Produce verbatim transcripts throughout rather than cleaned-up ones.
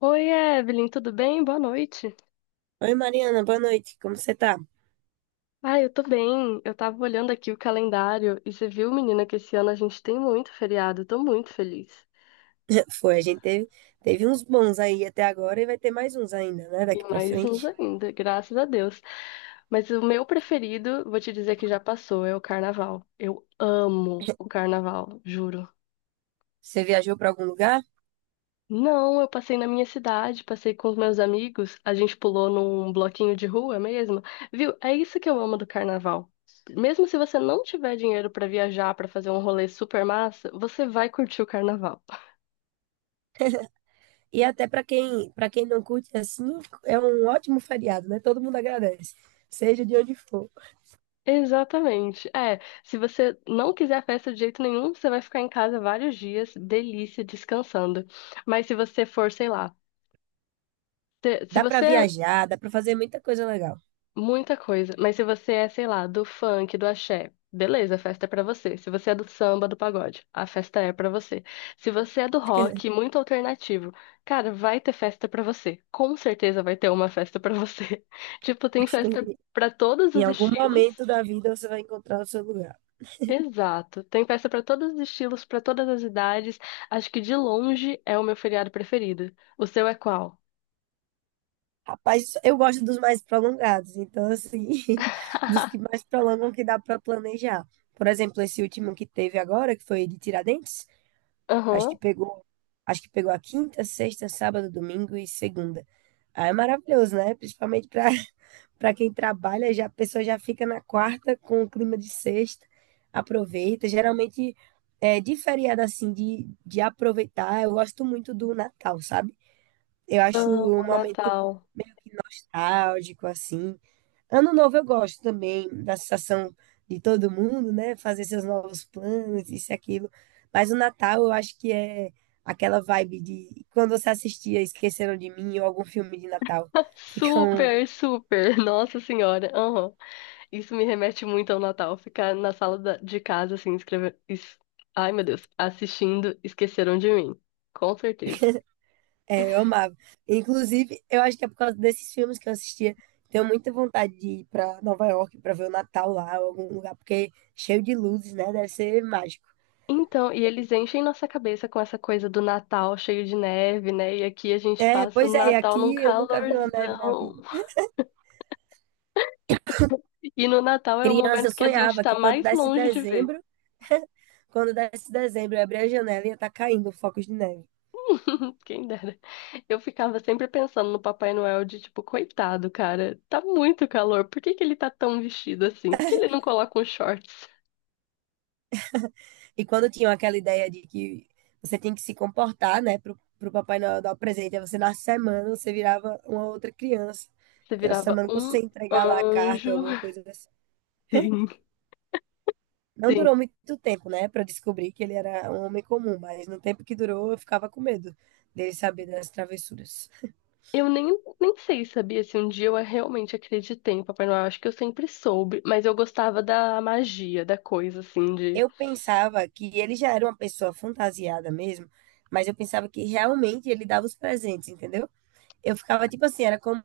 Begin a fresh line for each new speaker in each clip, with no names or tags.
Oi, Evelyn, tudo bem? Boa noite.
Oi, Mariana, boa noite. Como você tá?
Ah, eu tô bem. Eu tava olhando aqui o calendário e você viu, menina, que esse ano a gente tem muito feriado. Eu tô muito feliz.
Foi, a gente teve, teve uns bons aí até agora e vai ter mais uns ainda, né,
E
daqui pra
mais uns
frente.
ainda, graças a Deus. Mas o meu preferido, vou te dizer que já passou, é o carnaval. Eu amo o carnaval, juro.
Você viajou pra algum lugar?
Não, eu passei na minha cidade, passei com os meus amigos, a gente pulou num bloquinho de rua mesmo. Viu? É isso que eu amo do carnaval. Mesmo se você não tiver dinheiro pra viajar, pra fazer um rolê super massa, você vai curtir o carnaval.
E até pra quem, para quem não curte assim, é um ótimo feriado, né? Todo mundo agradece, seja de onde for.
Exatamente. É, se você não quiser a festa de jeito nenhum, você vai ficar em casa vários dias, delícia, descansando. Mas se você for, sei lá, se se
Dá pra
você.
viajar, dá pra fazer muita coisa legal.
Muita coisa. Mas se você é, sei lá, do funk, do axé, beleza, a festa é pra você. Se você é do samba, do pagode, a festa é pra você. Se você é do rock, muito alternativo, cara, vai ter festa pra você. Com certeza vai ter uma festa pra você. Tipo, tem festa pra todos
Em
os
algum
estilos.
momento da vida você vai encontrar o seu lugar.
Exato. Tem festa pra todos os estilos, pra todas as idades. Acho que de longe é o meu feriado preferido. O seu é qual?
Rapaz, eu gosto dos mais prolongados, então, assim, dos que mais prolongam que dá para planejar. Por exemplo, esse último que teve agora, que foi de Tiradentes, acho que
Aham.
pegou, acho que pegou a quinta, sexta, sábado, domingo e segunda. Aí é maravilhoso, né? Principalmente para para quem trabalha, já a pessoa já fica na quarta com o clima de sexta, aproveita. Geralmente, é, de feriado, assim, de, de aproveitar, eu gosto muito do Natal, sabe? Eu acho um
Amo
momento
Natal.
nostálgico, assim. Ano novo eu gosto também da sensação de todo mundo, né? Fazer seus novos planos, isso e aquilo. Mas o Natal eu acho que é aquela vibe de quando você assistia Esqueceram de Mim ou algum filme de Natal. Fica um.
Super, super. Nossa Senhora. Aham. Isso me remete muito ao Natal. Ficar na sala da- de casa, assim, escrevendo. Ai, meu Deus. Assistindo Esqueceram de Mim. Com certeza.
É, eu amava. Inclusive, eu acho que é por causa desses filmes que eu assistia. Tenho muita vontade de ir para Nova York para ver o Natal lá, ou algum lugar, porque cheio de luzes, né? Deve ser mágico.
Então, e eles enchem nossa cabeça com essa coisa do Natal cheio de neve, né? E aqui a gente
É,
passa
pois
o
é, e
Natal num
aqui eu nunca vi uma neve na
calorzão.
vida.
E no Natal é o
Criança, eu
momento que a gente
sonhava
tá
que quando
mais
desse
longe de ver.
dezembro, quando desse dezembro, eu abria a janela e ia estar caindo focos de neve.
Quem dera. Eu ficava sempre pensando no Papai Noel de tipo, coitado, cara, tá muito calor. Por que que ele tá tão vestido assim? Por que ele não coloca uns shorts?
E quando tinham aquela ideia de que você tem que se comportar, né, pro, pro Papai Noel dar o presente, aí você na semana você virava uma outra criança,
Você
que era a
virava
semana que
um
você ia entregar lá a carta ou
anjo.
alguma coisa assim.
Sim,
Não
sim.
durou muito tempo, né, para descobrir que ele era um homem comum, mas no tempo que durou, eu ficava com medo dele saber das travessuras.
Eu nem, nem sei, sabia, se um dia eu realmente acreditei em Papai Noel. Acho que eu sempre soube, mas eu gostava da magia, da coisa, assim, de.
Eu pensava que ele já era uma pessoa fantasiada mesmo, mas eu pensava que realmente ele dava os presentes, entendeu? Eu ficava tipo assim, era como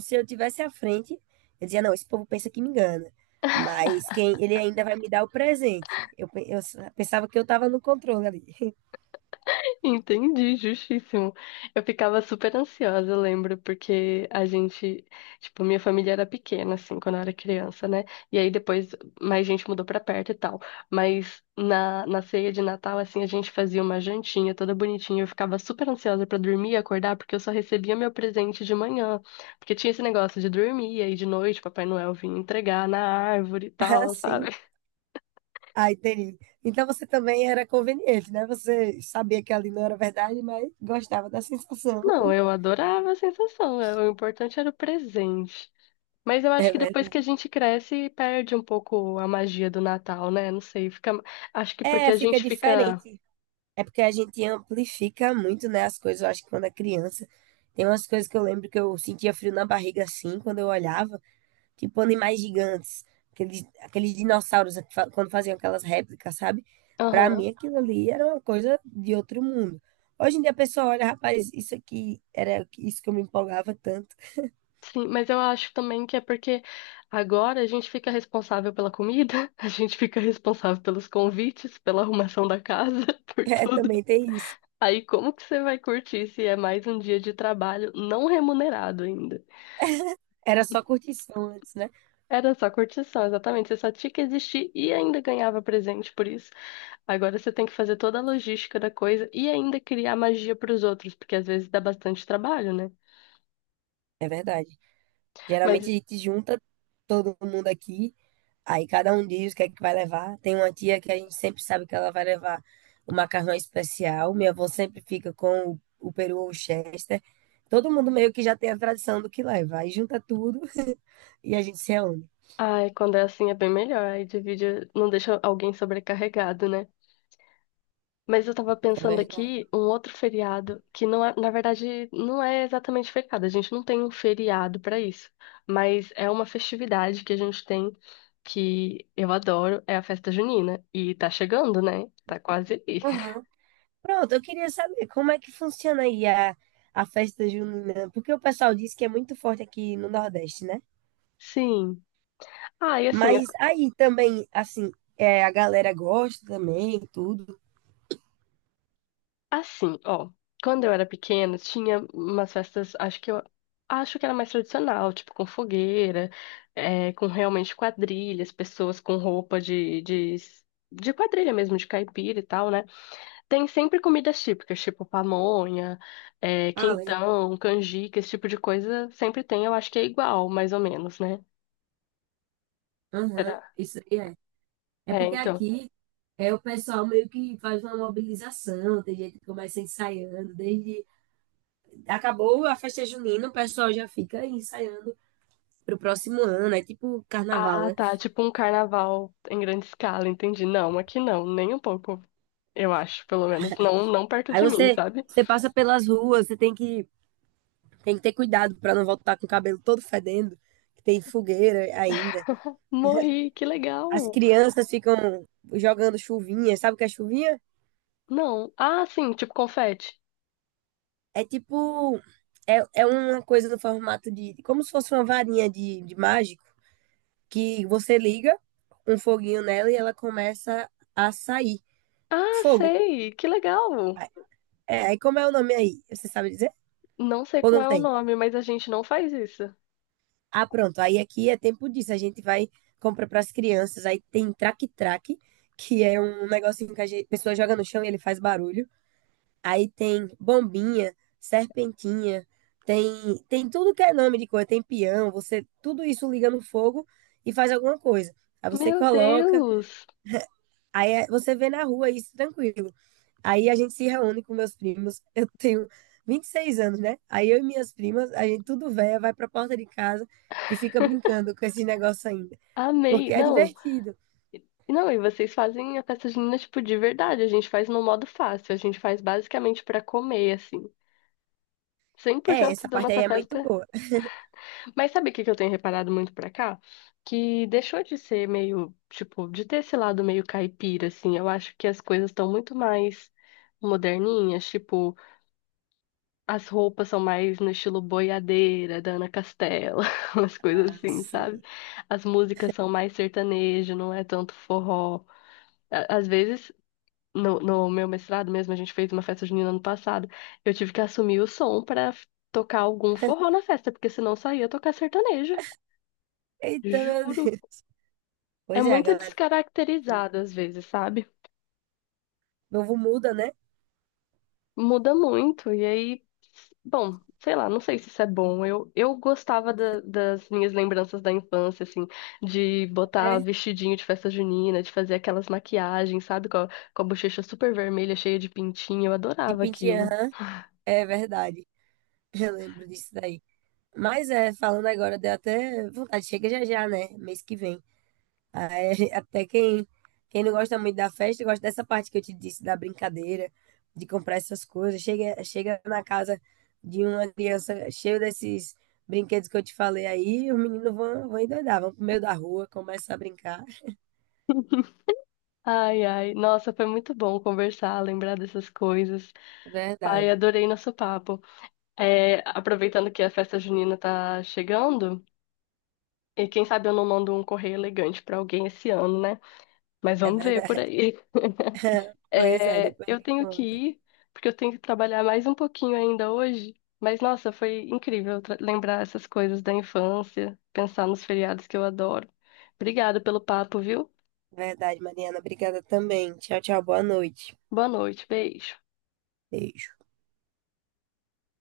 se eu tivesse à frente. Eu dizia, não, esse povo pensa que me engana, mas quem ele ainda vai me dar o presente. Eu, pe- eu s- Pensava que eu estava no controle ali.
Entendi, justíssimo. Eu ficava super ansiosa, eu lembro, porque a gente, tipo, minha família era pequena, assim, quando eu era criança, né? E aí depois mais gente mudou pra perto e tal. Mas na, na ceia de Natal, assim, a gente fazia uma jantinha toda bonitinha. Eu ficava super ansiosa pra dormir e acordar, porque eu só recebia meu presente de manhã. Porque tinha esse negócio de dormir, e aí de noite Papai Noel vinha entregar na árvore e tal, sabe?
Assim. Ah, entendi. Então você também era conveniente, né? Você sabia que ali não era verdade, mas gostava da sensação.
Não, eu adorava a sensação. É, o importante era o presente. Mas eu acho
É
que depois que
verdade.
a gente cresce, perde um pouco a magia do Natal, né? Não sei, fica. Acho que porque
É,
a
fica
gente fica.
diferente. É porque a gente amplifica muito, né, as coisas. Eu acho que quando é criança, tem umas coisas que eu lembro que eu sentia frio na barriga assim, quando eu olhava, tipo animais gigantes, aqueles, aqueles dinossauros que fa- quando faziam aquelas réplicas, sabe? Pra
Aham.
mim aquilo ali era uma coisa de outro mundo. Hoje em dia a pessoa olha, rapaz, isso aqui era isso que eu me empolgava tanto.
Sim, mas eu acho também que é porque agora a gente fica responsável pela comida, a gente fica responsável pelos convites, pela arrumação da casa, por
É,
tudo.
também tem isso.
Aí como que você vai curtir se é mais um dia de trabalho não remunerado ainda?
Era só curtição antes, né?
Era só curtição, exatamente. Você só tinha que existir e ainda ganhava presente por isso. Agora você tem que fazer toda a logística da coisa e ainda criar magia para os outros, porque às vezes dá bastante trabalho, né? É.
É verdade. Geralmente a
Mas,
gente junta todo mundo aqui. Aí cada um diz o que é que vai levar. Tem uma tia que a gente sempre sabe que ela vai levar o macarrão especial. Minha avó sempre fica com o, o peru ou o Chester. Todo mundo meio que já tem a tradição do que leva. Aí junta tudo e a gente se reúne.
ai, quando é assim é bem melhor. Aí divide, não deixa alguém sobrecarregado, né? Mas eu tava
É
pensando
verdade.
aqui um outro feriado que não é, na verdade, não é exatamente feriado. A gente não tem um feriado para isso, mas é uma festividade que a gente tem que eu adoro, é a festa junina e tá chegando, né? Tá quase aí.
Aham. Pronto, eu queria saber como é que funciona aí a, a festa junina, porque o pessoal diz que é muito forte aqui no Nordeste, né?
Sim. Ah, e assim.
Mas aí também, assim, é, a galera gosta também, tudo.
Assim, ó, quando eu era pequena, tinha umas festas, acho que eu acho que era mais tradicional, tipo com fogueira, é, com realmente quadrilhas, pessoas com roupa de, de, de quadrilha mesmo, de caipira e tal, né? Tem sempre comidas típicas, tipo pamonha, é,
Ah, legal.
quentão, canjica, esse tipo de coisa sempre tem, eu acho que é igual, mais ou menos, né?
Aham.
Será?
Isso aí é
É,
porque
então.
aqui é o pessoal meio que faz uma mobilização, tem gente que começa ensaiando, desde acabou a festa junina, o pessoal já fica aí ensaiando pro próximo ano, é tipo carnaval,
Ah,
né?
tá. Tipo um carnaval em grande escala, entendi. Não, aqui não, nem um pouco, eu acho, pelo menos. Não, não perto
Aí
de mim,
você
sabe?
você passa pelas ruas, você tem que tem que ter cuidado para não voltar com o cabelo todo fedendo, que tem fogueira ainda.
Morri, que
As
legal.
crianças ficam jogando chuvinha, sabe o que é chuvinha?
Não. Ah, sim, tipo confete.
É tipo é, é uma coisa no formato de como se fosse uma varinha de, de mágica que você liga um foguinho nela e ela começa a sair.
Ah,
Fogo.
sei, que legal.
É, aí como é o nome aí? Você sabe dizer?
Não sei
Ou
qual
não
é o
tem?
nome, mas a gente não faz isso.
Ah, pronto. Aí aqui é tempo disso. A gente vai compra para as crianças. Aí tem traque-traque, que é um negocinho que a gente- a pessoa joga no chão e ele faz barulho. Aí tem bombinha, serpentinha, tem tem tudo que é nome de coisa. Tem peão. Você tudo isso liga no fogo e faz alguma coisa. Aí você
Meu
coloca.
Deus,
Aí é- você vê na rua isso tranquilo. Aí a gente se reúne com meus primos. Eu tenho vinte e seis anos, né? Aí eu e minhas primas, a gente tudo véia, vai pra porta de casa e fica brincando com esse negócio ainda.
amei.
Porque é
Não,
divertido.
não, e vocês fazem a festa junina, tipo, de verdade. A gente faz no modo fácil, a gente faz basicamente pra comer, assim. Cem por
É,
cento
essa
da
parte aí
nossa
é muito
festa.
boa.
Mas sabe o que que eu tenho reparado muito pra cá? Que deixou de ser meio, tipo, de ter esse lado meio caipira, assim. Eu acho que as coisas estão muito mais moderninhas, tipo, as roupas são mais no estilo boiadeira, da Ana Castela, umas coisas
Ah,
assim, sabe?
sim.
As músicas são mais sertanejo, não é tanto forró. A- Às vezes, no, no meu mestrado mesmo, a gente fez uma festa junina ano passado, eu tive que assumir o som pra tocar algum forró na festa, porque senão só ia tocar sertanejo.
Eita, meu
Juro.
Deus.
É
Pois é, a
muito
galera. Assim,
descaracterizado às vezes, sabe?
novo muda, né?
Muda muito. E aí, bom, sei lá, não sei se isso é bom. Eu, eu gostava da- das minhas lembranças da infância, assim, de botar
É.
vestidinho de festa junina, de fazer aquelas maquiagens, sabe? Com a, com a bochecha super vermelha, cheia de pintinho. Eu
De
adorava
pintinha,
aquilo.
aham. É verdade. Eu lembro disso daí. Mas é, falando agora, deu até vontade. Chega já já, né? Mês que vem. Aí, até quem, quem não gosta muito da festa, gosta dessa parte que eu te disse, da brincadeira, de comprar essas coisas. Chega, chega na casa de uma criança cheia desses brinquedos que eu te falei aí, os meninos vão, vão endoidar, vão pro meio da rua, começam a brincar.
Ai, ai. Nossa, foi muito bom conversar, lembrar dessas coisas.
É
Ai,
verdade,
adorei nosso papo. É, aproveitando que a festa junina tá chegando. E quem sabe eu não mando um correio elegante pra alguém esse ano, né? Mas
é
vamos ver por
verdade.
aí.
Pois é,
É,
depois
eu
me
tenho que
conta.
ir, porque eu tenho que trabalhar mais um pouquinho ainda hoje. Mas nossa, foi incrível tra- lembrar essas coisas da infância, pensar nos feriados que eu adoro. Obrigada pelo papo, viu?
Verdade, Mariana. Obrigada também. Tchau, tchau. Boa noite.
Boa noite, beijo.
Beijo.